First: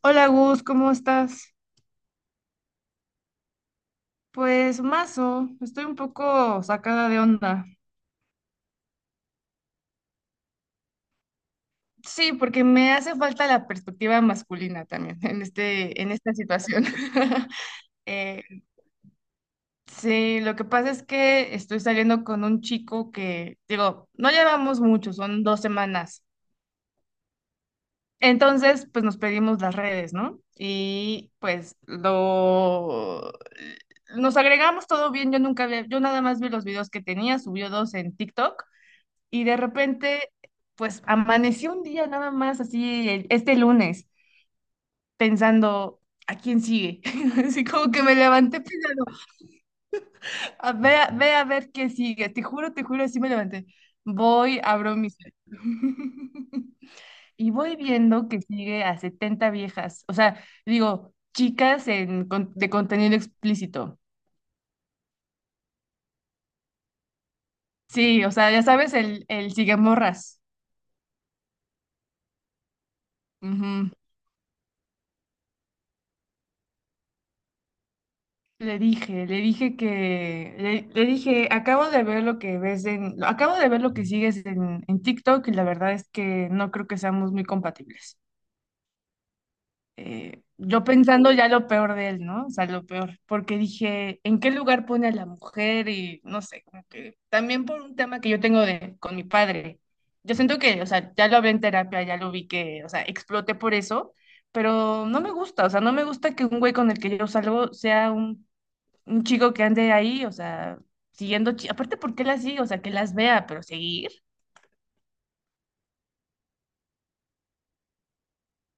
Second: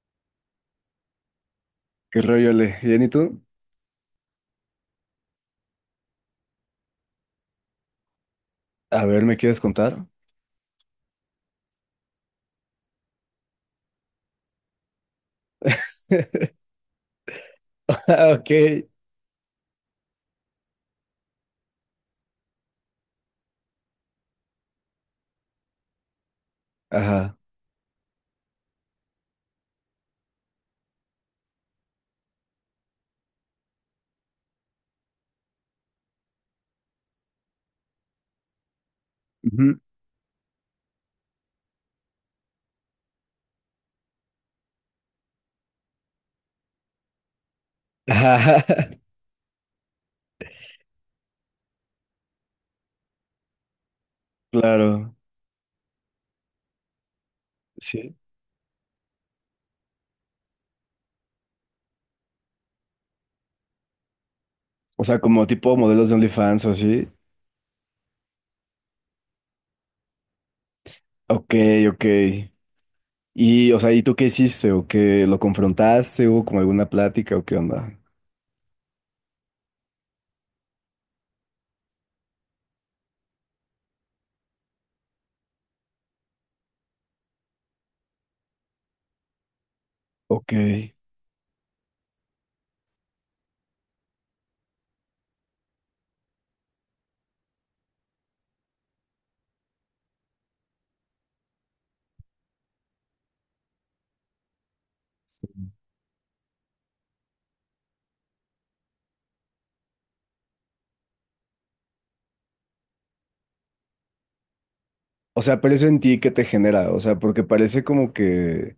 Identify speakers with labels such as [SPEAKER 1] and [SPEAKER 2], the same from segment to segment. [SPEAKER 1] Hola Gus, ¿cómo estás?
[SPEAKER 2] ¿Qué rollo, Ale? ¿Bien y tú?
[SPEAKER 1] Pues mazo, estoy un poco sacada de onda.
[SPEAKER 2] A ver, ¿me quieres contar?
[SPEAKER 1] Sí, porque me hace falta la perspectiva masculina también en esta situación.
[SPEAKER 2] Ah,
[SPEAKER 1] Eh,
[SPEAKER 2] ok.
[SPEAKER 1] sí, lo que pasa es que estoy saliendo con un chico que, digo, no llevamos mucho, son dos semanas.
[SPEAKER 2] Ajá.
[SPEAKER 1] Entonces, pues nos pedimos las redes, ¿no? Y pues lo... Nos agregamos todo bien, yo nunca había- yo nada más vi los videos que tenía, subió dos en TikTok. Y de
[SPEAKER 2] Ujú.
[SPEAKER 1] repente, pues amaneció un día nada más, así, este lunes, pensando, ¿a quién sigue? Así como que me levanté
[SPEAKER 2] Ajá.
[SPEAKER 1] pensando, a ver qué sigue. Te juro, así me levanté. Voy, abro mi
[SPEAKER 2] Claro,
[SPEAKER 1] cel. Y voy
[SPEAKER 2] sí.
[SPEAKER 1] viendo que sigue a 70 viejas. O sea, digo, de contenido explícito.
[SPEAKER 2] O sea, como tipo modelos de OnlyFans o así.
[SPEAKER 1] Sí, o sea, ya sabes, el sigue morras.
[SPEAKER 2] Ok, ok. Y, o sea, ¿y tú qué hiciste? ¿O qué lo confrontaste? ¿Hubo como alguna plática o qué onda?
[SPEAKER 1] Le dije, acabo de ver lo que sigues en TikTok y la verdad es que no creo que seamos muy compatibles.
[SPEAKER 2] Ok.
[SPEAKER 1] Yo pensando ya lo peor de él, ¿no? O sea, lo peor, porque dije, ¿en qué lugar pone a la mujer? Y no sé, como que también por un tema que yo tengo de, con mi padre. Yo siento que, o sea, ya lo hablé en terapia, ya lo vi que, o sea, exploté por eso, pero no me gusta, o sea, no me gusta que un güey con el que yo salgo sea un chico que ande ahí, o sea, siguiendo, aparte, ¿por qué las sigue? O sea, que las vea, pero seguir.
[SPEAKER 2] O sea, pero eso en ti, ¿qué te genera? O sea, porque parece como que,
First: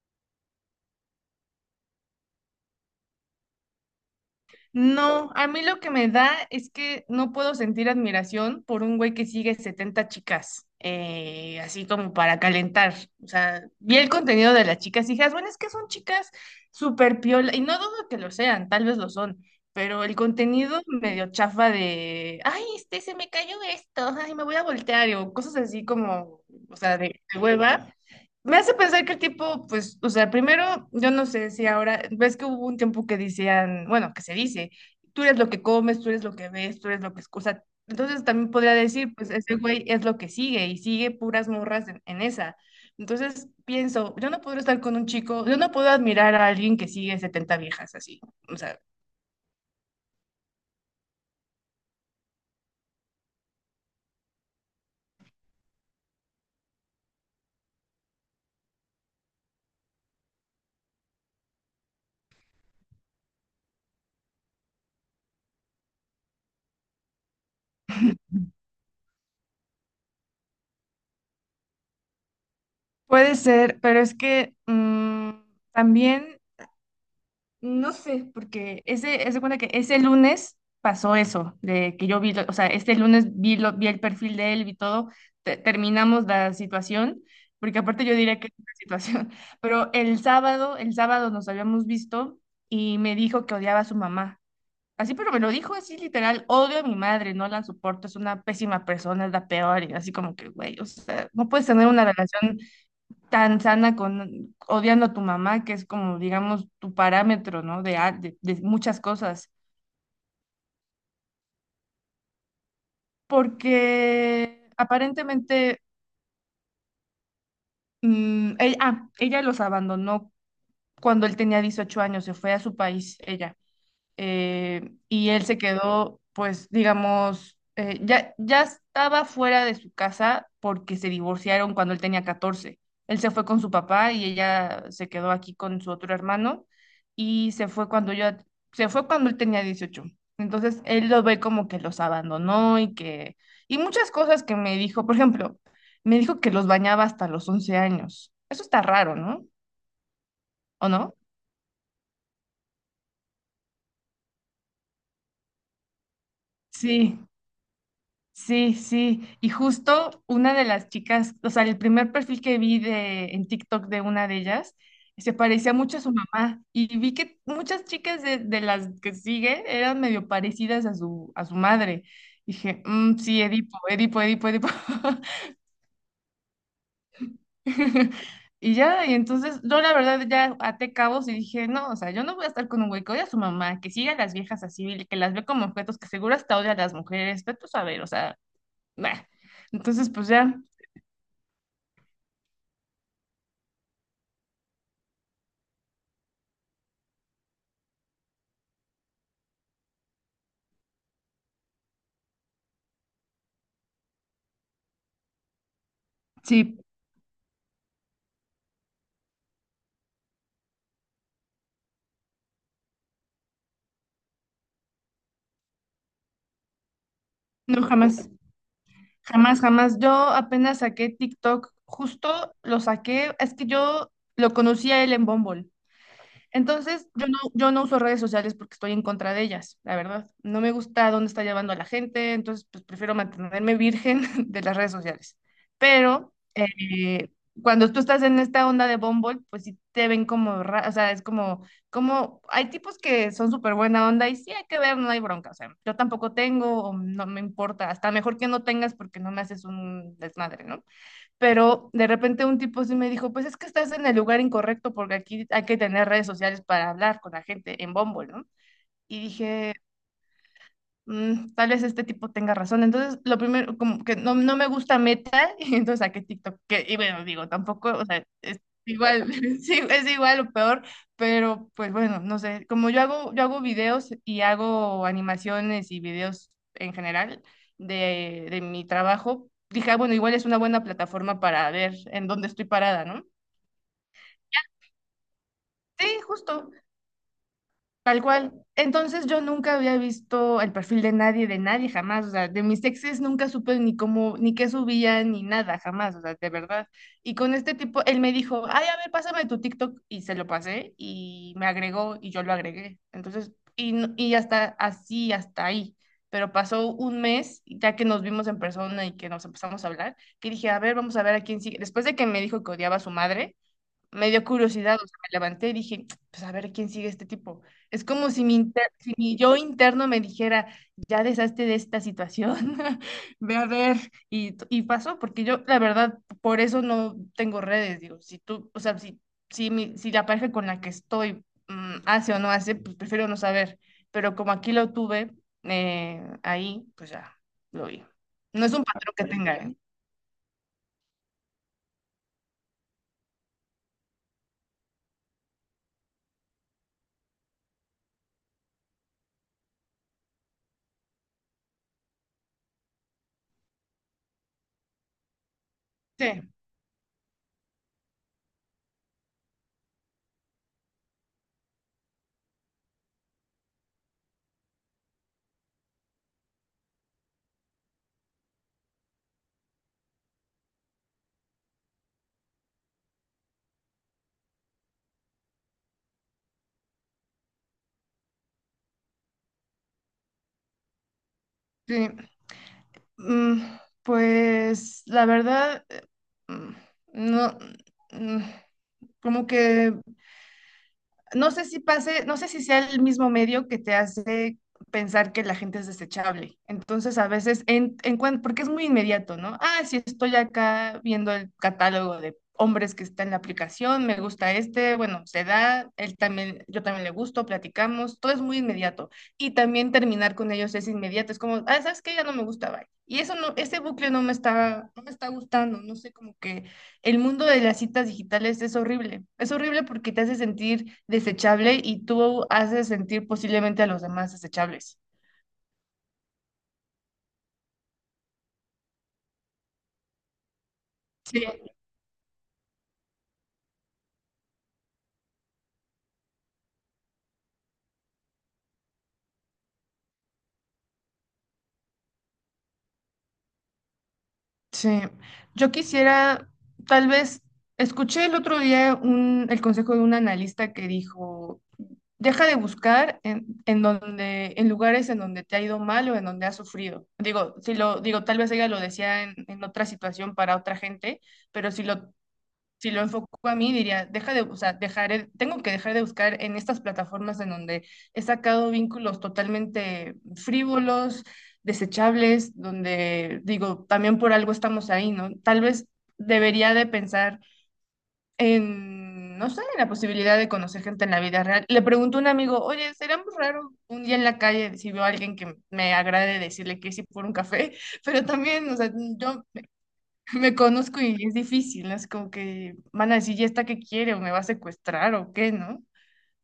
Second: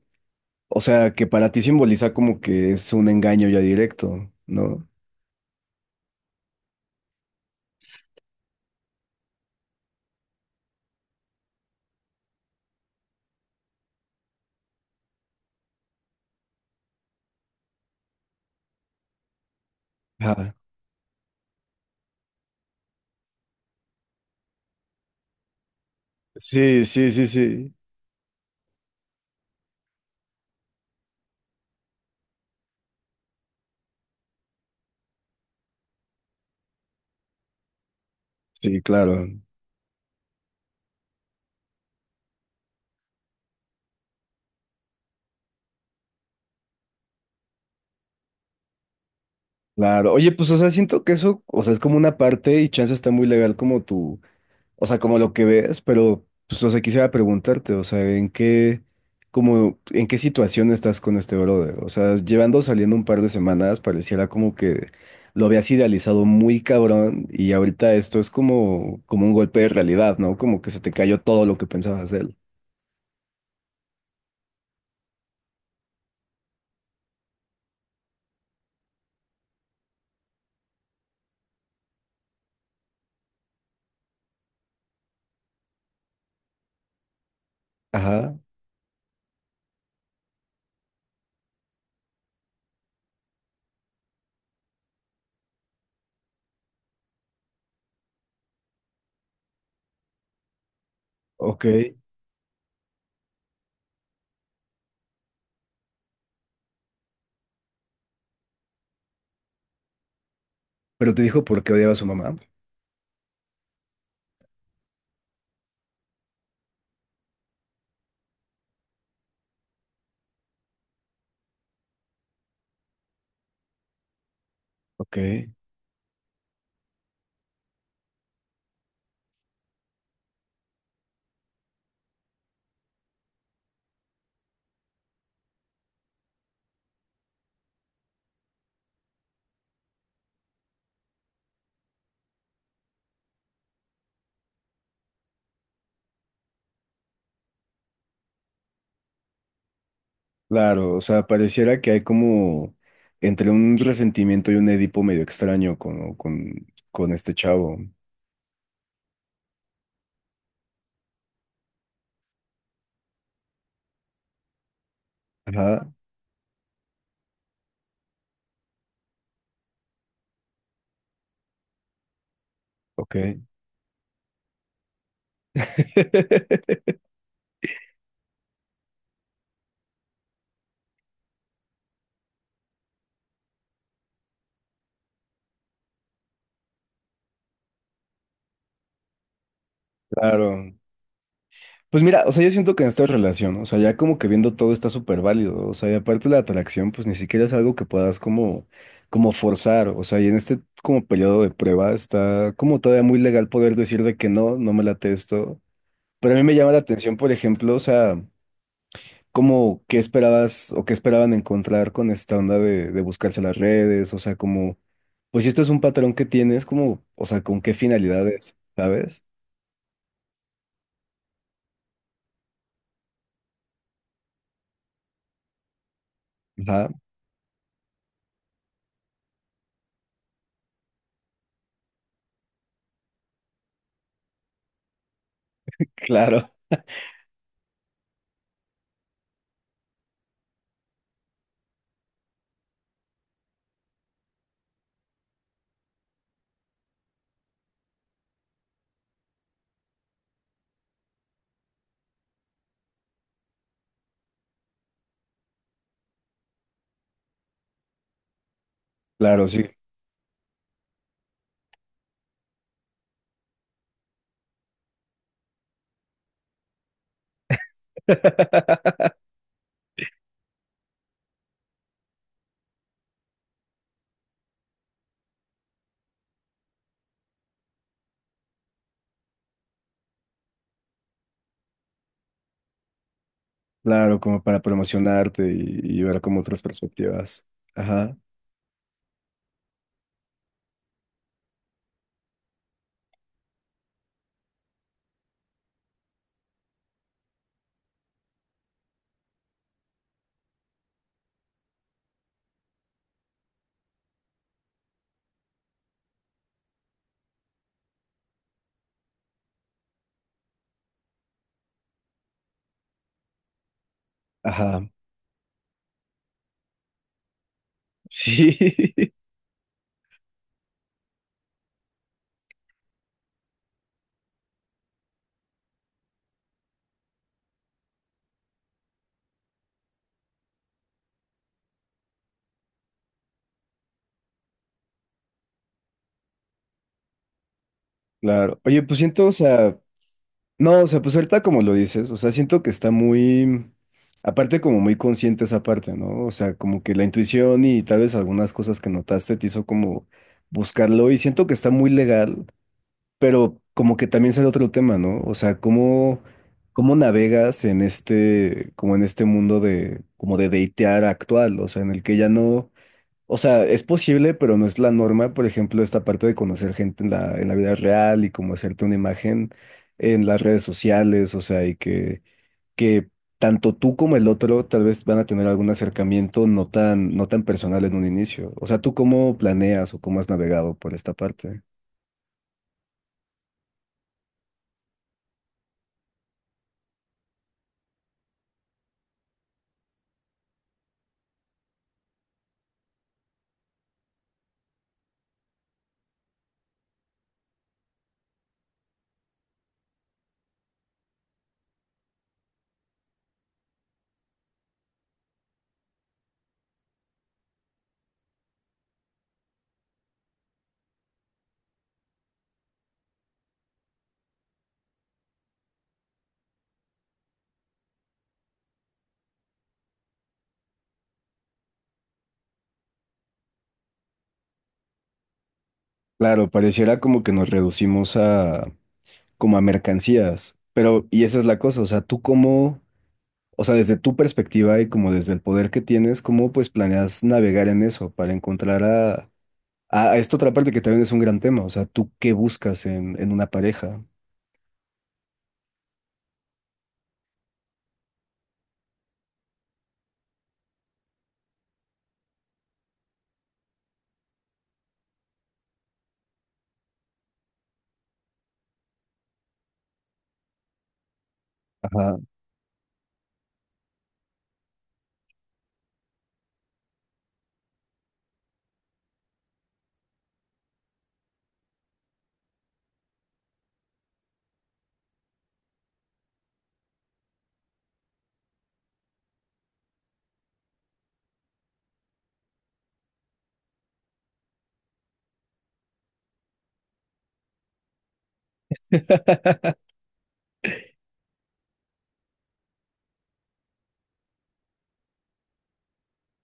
[SPEAKER 2] o sea, que para ti simboliza como que es un engaño ya directo, ¿no?
[SPEAKER 1] No, a mí lo que me da es que no puedo sentir admiración por un güey que sigue 70 chicas, así como para calentar. O sea, vi el contenido de las chicas y dije, "Ah, bueno, es que son chicas súper piola", y no dudo que lo sean, tal vez lo son, pero el
[SPEAKER 2] Ajá.
[SPEAKER 1] contenido medio chafa de, ay, este, se me cayó esto, ay, me voy a voltear, o cosas así como, o
[SPEAKER 2] Sí,
[SPEAKER 1] sea,
[SPEAKER 2] sí, sí,
[SPEAKER 1] de
[SPEAKER 2] sí.
[SPEAKER 1] hueva. Me hace pensar que el tipo, pues, o sea, primero, yo no sé si ahora, ves que hubo un tiempo que decían, bueno, que se dice, tú eres lo que comes, tú eres lo que ves, tú eres lo que escuchas. Entonces también podría
[SPEAKER 2] Sí,
[SPEAKER 1] decir,
[SPEAKER 2] claro.
[SPEAKER 1] pues, ese güey es lo que sigue y sigue puras morras en esa. Entonces pienso, yo no puedo estar con un chico, yo no puedo admirar a alguien que sigue 70 viejas así. O sea,
[SPEAKER 2] Claro, oye, pues, o sea, siento que eso, o sea, es como una parte y chance está muy legal como tú, o sea, como lo que ves, pero, pues, o sea, quisiera preguntarte, o sea, ¿en qué, como, en qué situación estás con este brother? O sea, llevando saliendo un par de semanas, pareciera como que lo habías idealizado muy cabrón y ahorita esto es como, como un golpe de realidad, ¿no? Como que se te cayó todo lo que pensabas de él.
[SPEAKER 1] puede ser, pero es que también. No sé, porque ese, haz de cuenta que ese lunes pasó eso, de que yo vi, o sea, este lunes vi, lo, vi el perfil de él, vi todo, terminamos la situación, porque aparte yo
[SPEAKER 2] Ajá,
[SPEAKER 1] diría que es una situación, pero el sábado nos habíamos visto y me dijo que odiaba a su mamá. Así, pero me lo dijo así literal, odio a mi madre, no la soporto, es una pésima persona, es la peor, y así como que, güey, o sea, no
[SPEAKER 2] ok.
[SPEAKER 1] puedes tener una relación tan sana con odiando a tu mamá, que es como, digamos, tu parámetro, ¿no? De de muchas cosas.
[SPEAKER 2] Pero te dijo por qué odiaba a su mamá.
[SPEAKER 1] Porque aparentemente ella, ella los abandonó cuando él tenía 18 años, se fue a su país, ella.
[SPEAKER 2] Ok.
[SPEAKER 1] Y él se quedó, pues, digamos, ya estaba fuera de su casa porque se divorciaron cuando él tenía catorce. Él se fue con su papá y ella se quedó aquí con su otro hermano y se fue cuando yo, se fue cuando él tenía dieciocho. Entonces él lo ve como que los abandonó y que, y muchas cosas que me dijo, por ejemplo, me dijo que los bañaba hasta los 11 años. Eso está raro, ¿no? ¿O
[SPEAKER 2] Claro, o
[SPEAKER 1] no?
[SPEAKER 2] sea, pareciera que hay como entre un resentimiento y un Edipo medio extraño con
[SPEAKER 1] Sí.
[SPEAKER 2] este chavo.
[SPEAKER 1] Sí, sí, y justo una de las chicas, o sea, el primer perfil que vi en TikTok de una de ellas, se parecía
[SPEAKER 2] Ajá,
[SPEAKER 1] mucho a su mamá y vi que muchas chicas de las que sigue eran medio parecidas a a su madre. Dije, "Mm,
[SPEAKER 2] ok.
[SPEAKER 1] sí, Edipo, Edipo, Edipo, Edipo". Y ya, y entonces yo la verdad ya até cabos y dije, no, o sea, yo no voy a estar con un güey que odia a su mamá, que sigue a las viejas así, que las ve como objetos, que seguro hasta odia a las mujeres, pero tú sabes, o sea, nah. Entonces, pues ya.
[SPEAKER 2] Claro. Pues mira, o sea, yo siento que en esta relación, o sea, ya como que viendo todo está súper válido, o sea, y aparte la atracción, pues ni siquiera es algo que puedas como, como forzar, o sea, y en este como periodo de prueba está como todavía muy legal poder decir de que no, no me late esto, pero a mí me llama la
[SPEAKER 1] Sí,
[SPEAKER 2] atención, por ejemplo, o sea... ¿Cómo, qué esperabas o qué esperaban encontrar con esta onda de buscarse las redes? O sea, como, pues si esto es un patrón que tienes, como, o sea, ¿con qué
[SPEAKER 1] no, jamás,
[SPEAKER 2] finalidades? ¿Sabes?
[SPEAKER 1] jamás, jamás. Yo apenas saqué TikTok, justo lo saqué, es que yo lo conocí a él en Bumble.
[SPEAKER 2] Ajá,
[SPEAKER 1] Entonces, yo no uso redes sociales porque estoy en contra de ellas, la verdad. No me gusta dónde está llevando a la gente, entonces pues prefiero mantenerme virgen de las redes sociales. Pero
[SPEAKER 2] claro,
[SPEAKER 1] cuando tú estás en esta onda de Bumble, pues sí te ven como, o sea, es como, como, hay tipos que son súper buena onda y sí hay que ver, no hay bronca, o sea, yo tampoco tengo, o no me importa, hasta mejor que no tengas porque no me haces un desmadre, ¿no? Pero de repente un tipo sí me dijo, pues es que estás en el lugar incorrecto porque aquí hay que tener redes sociales para hablar con la gente en Bumble, ¿no? Y
[SPEAKER 2] claro, sí.
[SPEAKER 1] dije, tal vez este tipo tenga razón. Entonces, lo primero, como que no, no me gusta Meta, y entonces saqué TikTok, que, y bueno, digo, tampoco, o sea, es igual, sí, es igual o peor, pero pues bueno, no sé, como yo hago videos y hago animaciones y videos en general de mi trabajo, dije, "Ah, bueno, igual es una buena plataforma para ver en dónde estoy parada, ¿no?"
[SPEAKER 2] Claro, como para promocionarte y ver
[SPEAKER 1] Sí,
[SPEAKER 2] como otras
[SPEAKER 1] justo.
[SPEAKER 2] perspectivas. Ajá,
[SPEAKER 1] Tal cual. Entonces yo nunca había visto el perfil de nadie jamás. O sea, de mis exes nunca supe ni cómo, ni qué subían, ni nada, jamás. O sea, de verdad. Y con este tipo, él me dijo, ay, a ver, pásame tu TikTok. Y se lo pasé y me agregó y yo lo agregué. Entonces, y, no- y hasta así, hasta ahí. Pero pasó un mes, ya que nos vimos en persona y que nos empezamos a hablar, que dije, a ver, vamos a ver a quién sigue. Después de que me dijo que odiaba a su madre me dio
[SPEAKER 2] ajá,
[SPEAKER 1] curiosidad, o sea, me levanté y dije, pues a ver quién sigue este tipo. Es como si
[SPEAKER 2] sí,
[SPEAKER 1] si mi yo interno me dijera, ya deshazte de esta situación, ve a ver, y, y pasó, porque yo, la verdad, por eso no tengo redes, digo, si tú, o sea, si la pareja con la que estoy hace o no hace, pues prefiero no saber, pero como aquí lo tuve, ahí, pues ya, lo vi.
[SPEAKER 2] claro.
[SPEAKER 1] No es
[SPEAKER 2] Oye,
[SPEAKER 1] un
[SPEAKER 2] pues
[SPEAKER 1] patrón que
[SPEAKER 2] siento, o
[SPEAKER 1] tenga, ¿eh?
[SPEAKER 2] sea, no, o sea, pues ahorita como lo dices, o sea, siento que está muy, aparte como muy consciente esa parte, ¿no? O sea, como que la intuición y tal vez algunas cosas que notaste te hizo como buscarlo y siento que está muy legal, pero como que también sale otro tema, ¿no? O sea, cómo,
[SPEAKER 1] Sí,
[SPEAKER 2] cómo navegas en este, como en este mundo de, como de datear actual, o sea, en el que ya no... O sea, es posible, pero no es la norma, por ejemplo, esta parte de conocer gente en la vida real y como hacerte una imagen en las redes sociales, o sea, y que tanto tú como el otro tal vez van a tener algún acercamiento no tan, no tan personal en un inicio. O sea, ¿tú cómo planeas o cómo has navegado por esta parte?
[SPEAKER 1] sí. Mm, pues la verdad, mm, no, mm, como que no sé si pase, no sé si sea el mismo medio que te hace pensar que la gente es desechable. Entonces, a veces, porque es muy inmediato, ¿no? Ah, si estoy acá viendo el catálogo de hombres que está en la aplicación, me gusta este, bueno, se da, él también, yo también le gusto, platicamos, todo es muy inmediato. Y también terminar con ellos es inmediato, es como, ah, ¿sabes qué? Ya no me gusta, bye. Y eso no, ese bucle no me está gustando, no sé, como que el mundo de las citas digitales es horrible. Es horrible porque te hace sentir desechable y tú haces sentir posiblemente a los demás desechables.
[SPEAKER 2] Claro, pareciera como que nos reducimos a como a mercancías, pero y esa es
[SPEAKER 1] Sí,
[SPEAKER 2] la cosa, o sea, ¿tú cómo? O sea, desde tu perspectiva y como desde el poder que tienes, ¿cómo pues planeas navegar en eso para encontrar a, a esta otra parte que también es un gran tema? O sea, ¿tú qué buscas en una pareja?
[SPEAKER 1] sí. Yo quisiera, tal vez, escuché el otro día un, el consejo de un analista que dijo, deja de buscar en donde, en lugares en donde te ha ido mal o en donde has sufrido. Digo, si lo, digo, tal vez ella lo decía en otra situación para otra gente, pero
[SPEAKER 2] Ajá.
[SPEAKER 1] si lo enfoco a mí, diría, deja de, o sea, dejaré, tengo que dejar de buscar en estas plataformas en donde he sacado vínculos totalmente frívolos, desechables, donde digo, también por algo estamos ahí, ¿no? Tal vez debería de pensar en, no sé, en la posibilidad de conocer gente en la vida real. Le pregunto a un amigo, oye, ¿sería muy raro un día en la calle si veo a alguien que me agrade decirle que sí por un café? Pero también, o sea, yo me conozco y es difícil, ¿no? Es como que van a decir, ¿y esta qué quiere? ¿O me va a secuestrar o qué, no?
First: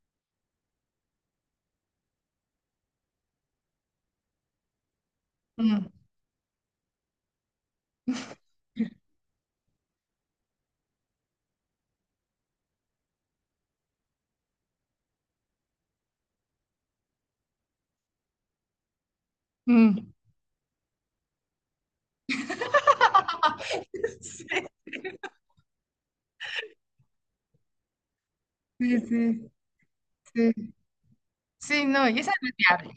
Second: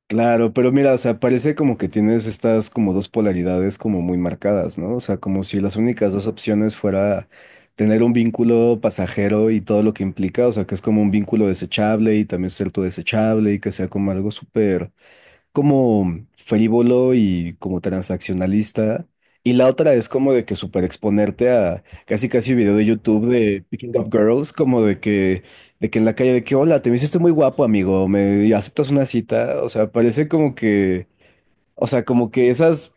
[SPEAKER 2] Claro, pero mira, o sea, parece como que tienes estas como dos polaridades como muy marcadas, ¿no? O sea, como si las
[SPEAKER 1] Mm,
[SPEAKER 2] únicas dos opciones fuera tener un vínculo pasajero y todo lo que implica, o sea, que es como un vínculo desechable y también ser tu desechable y que sea como algo súper como frívolo y como transaccionalista. Y la otra
[SPEAKER 1] mm.
[SPEAKER 2] es como de que super exponerte a casi casi video de YouTube de Picking Up Girls, como de que en la calle de que, hola, te me hiciste muy guapo, amigo, me aceptas
[SPEAKER 1] Sí,
[SPEAKER 2] una
[SPEAKER 1] sí,
[SPEAKER 2] cita. O sea, parece
[SPEAKER 1] sí.
[SPEAKER 2] como
[SPEAKER 1] Sí,
[SPEAKER 2] que,
[SPEAKER 1] sí,
[SPEAKER 2] o sea,
[SPEAKER 1] no, y
[SPEAKER 2] como
[SPEAKER 1] esa no
[SPEAKER 2] que
[SPEAKER 1] es viable.
[SPEAKER 2] esas...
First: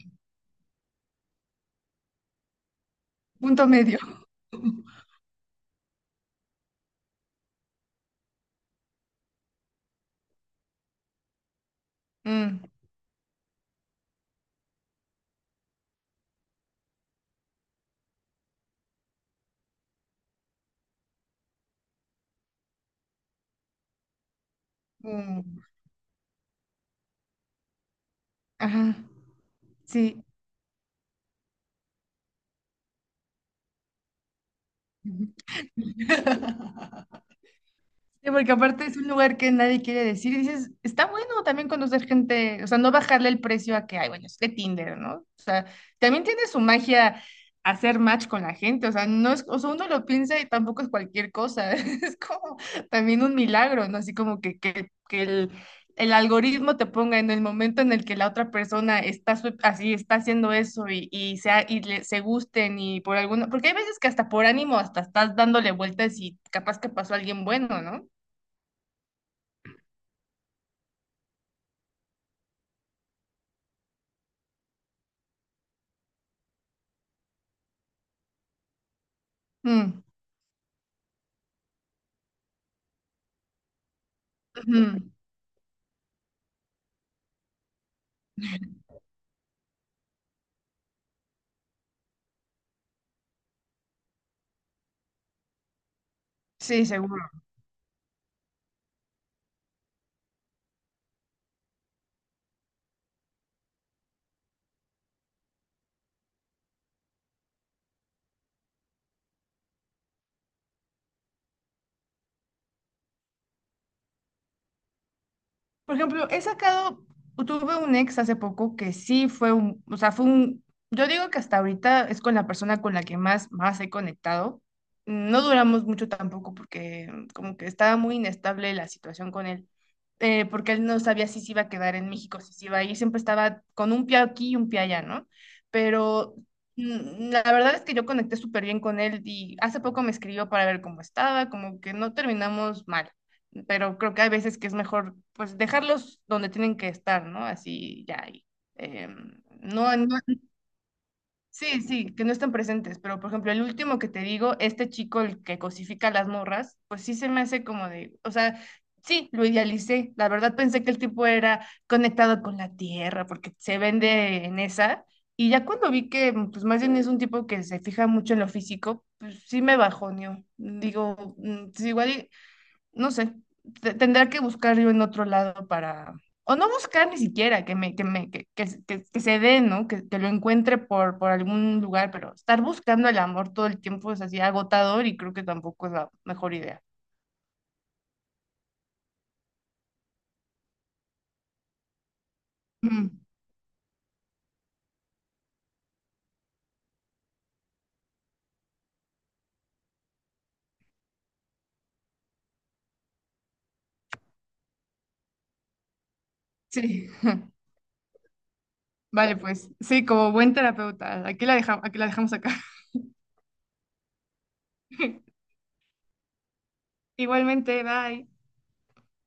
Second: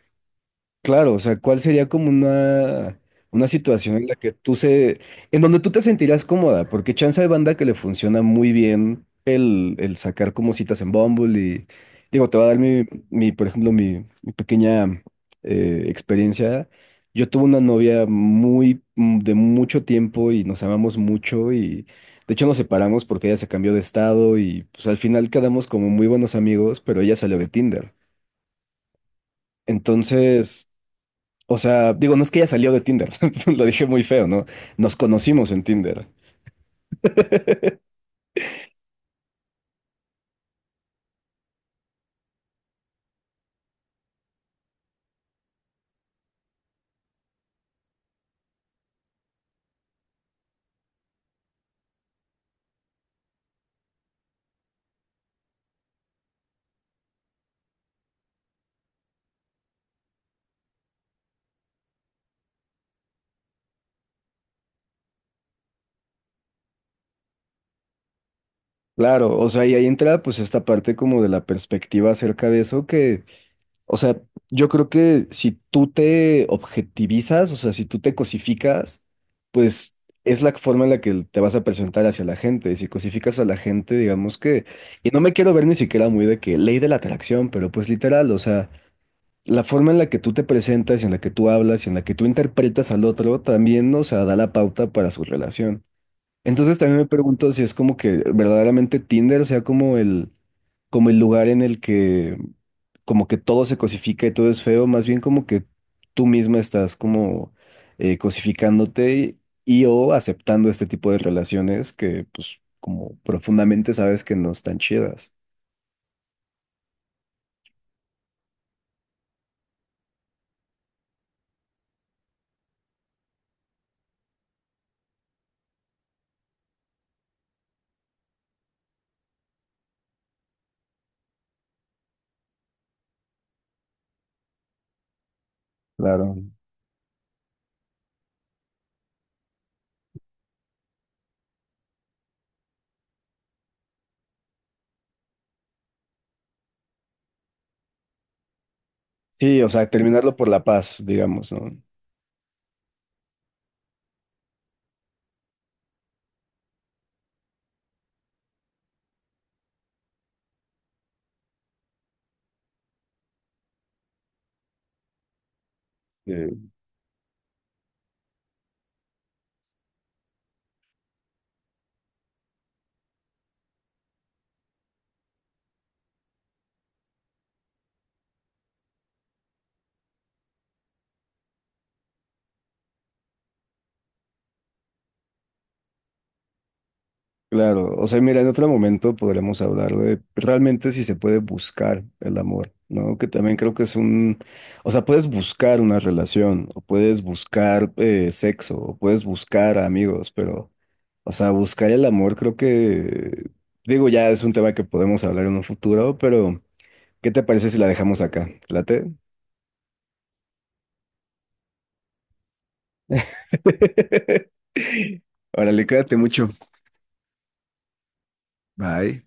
[SPEAKER 2] Claro, o sea, ¿cuál sería como una
[SPEAKER 1] Punto
[SPEAKER 2] situación
[SPEAKER 1] medio.
[SPEAKER 2] en la que tú se, en donde tú te sentirás cómoda? Porque chance hay banda que le funciona muy bien el sacar como citas en Bumble y, digo, te va a dar
[SPEAKER 1] Mm,
[SPEAKER 2] mi, mi, por ejemplo, mi pequeña experiencia. Yo tuve una novia muy, de mucho tiempo y nos amamos mucho y, de hecho, nos separamos porque ella se cambió de estado y, pues, al final
[SPEAKER 1] mm,
[SPEAKER 2] quedamos como muy buenos amigos, pero ella salió de Tinder.
[SPEAKER 1] ajá, sí.
[SPEAKER 2] Entonces... O sea, digo, no es que ella salió de Tinder, lo dije muy feo, ¿no? Nos conocimos en Tinder.
[SPEAKER 1] Sí, porque aparte es un lugar que nadie quiere decir. Y dices, está bueno también conocer gente, o sea, no bajarle el precio a que, ay, bueno, es de Tinder, ¿no? O sea, también tiene su magia hacer match con la gente, o sea, no es, o sea, uno lo piensa y tampoco es cualquier cosa, es como también un milagro, ¿no? Así como que, que el algoritmo te ponga en el momento en el que la otra persona está así, está haciendo eso sea, se gusten y por alguna, porque hay veces que hasta por ánimo, hasta estás dándole vueltas y capaz que pasó alguien bueno, ¿no?
[SPEAKER 2] Claro, o sea, y ahí entra pues esta parte como de la perspectiva acerca de eso que, o sea, yo creo que si tú te objetivizas, o sea, si tú te cosificas, pues
[SPEAKER 1] Mm,
[SPEAKER 2] es la forma en la que te vas a presentar hacia la gente. Si cosificas a la gente, digamos que, y
[SPEAKER 1] ujú.
[SPEAKER 2] no me quiero ver ni siquiera muy de que ley de la atracción, pero pues literal, o sea, la forma en la que tú te presentas, en la que tú hablas, en la que tú interpretas al otro, también, ¿no? O sea, da la pauta para su relación. Entonces
[SPEAKER 1] Sí,
[SPEAKER 2] también me
[SPEAKER 1] seguro.
[SPEAKER 2] pregunto si es como que verdaderamente Tinder sea como el lugar en el que como que todo se cosifica y todo es feo, más bien como que tú misma estás como cosificándote y, o aceptando este tipo de relaciones que pues como profundamente sabes que no están chidas.
[SPEAKER 1] Por ejemplo, he sacado, tuve un ex hace poco que sí fue un, o sea, fue un, yo digo que hasta ahorita es con la persona con la que más, más he conectado. No duramos mucho tampoco porque como que estaba muy inestable la situación con él, porque él no sabía si se iba a quedar en México, si se iba a ir, siempre estaba con un pie aquí y un pie allá, ¿no? Pero
[SPEAKER 2] Claro.
[SPEAKER 1] La verdad es que yo conecté súper bien con él y hace poco me escribió para ver cómo estaba, como que no terminamos mal. Pero creo que hay veces que es mejor pues dejarlos donde tienen que estar, ¿no? Así ya. Em,
[SPEAKER 2] Sí, o sea,
[SPEAKER 1] no, no-
[SPEAKER 2] terminarlo por la paz, digamos,
[SPEAKER 1] sí,
[SPEAKER 2] ¿no?
[SPEAKER 1] sí, que no estén presentes, pero por ejemplo, el último que te digo, este chico el que cosifica a las morras, pues sí se me hace como de, o sea, sí, lo idealicé. La verdad pensé que el tipo era conectado con la tierra porque se vende en esa. Y ya cuando vi que
[SPEAKER 2] Eh,
[SPEAKER 1] pues más bien es un tipo que se fija mucho en lo físico, pues sí me bajoneó. Digo, pues, igual no sé, tendrá que buscar yo en otro lado para, o no buscar ni siquiera, que me, que me, que se dé, ¿no? Que lo encuentre por algún lugar, pero estar buscando el amor todo el tiempo es así agotador y creo que tampoco es la mejor idea.
[SPEAKER 2] claro, o sea, mira, en otro momento podremos hablar de realmente si se puede buscar el amor,
[SPEAKER 1] Ujú,
[SPEAKER 2] ¿no? Que también creo que es un, o sea, puedes buscar una relación, o puedes buscar sexo, o puedes buscar amigos, pero, o sea, buscar el amor creo que, digo, ya es un tema que podemos hablar en un futuro, pero
[SPEAKER 1] sí.
[SPEAKER 2] ¿qué te parece si la dejamos acá? ¿Te ¿Late?
[SPEAKER 1] Vale, pues sí, como buen terapeuta, aquí la dejamos acá.
[SPEAKER 2] Órale, cuídate mucho.
[SPEAKER 1] Igualmente, bye.
[SPEAKER 2] Bye.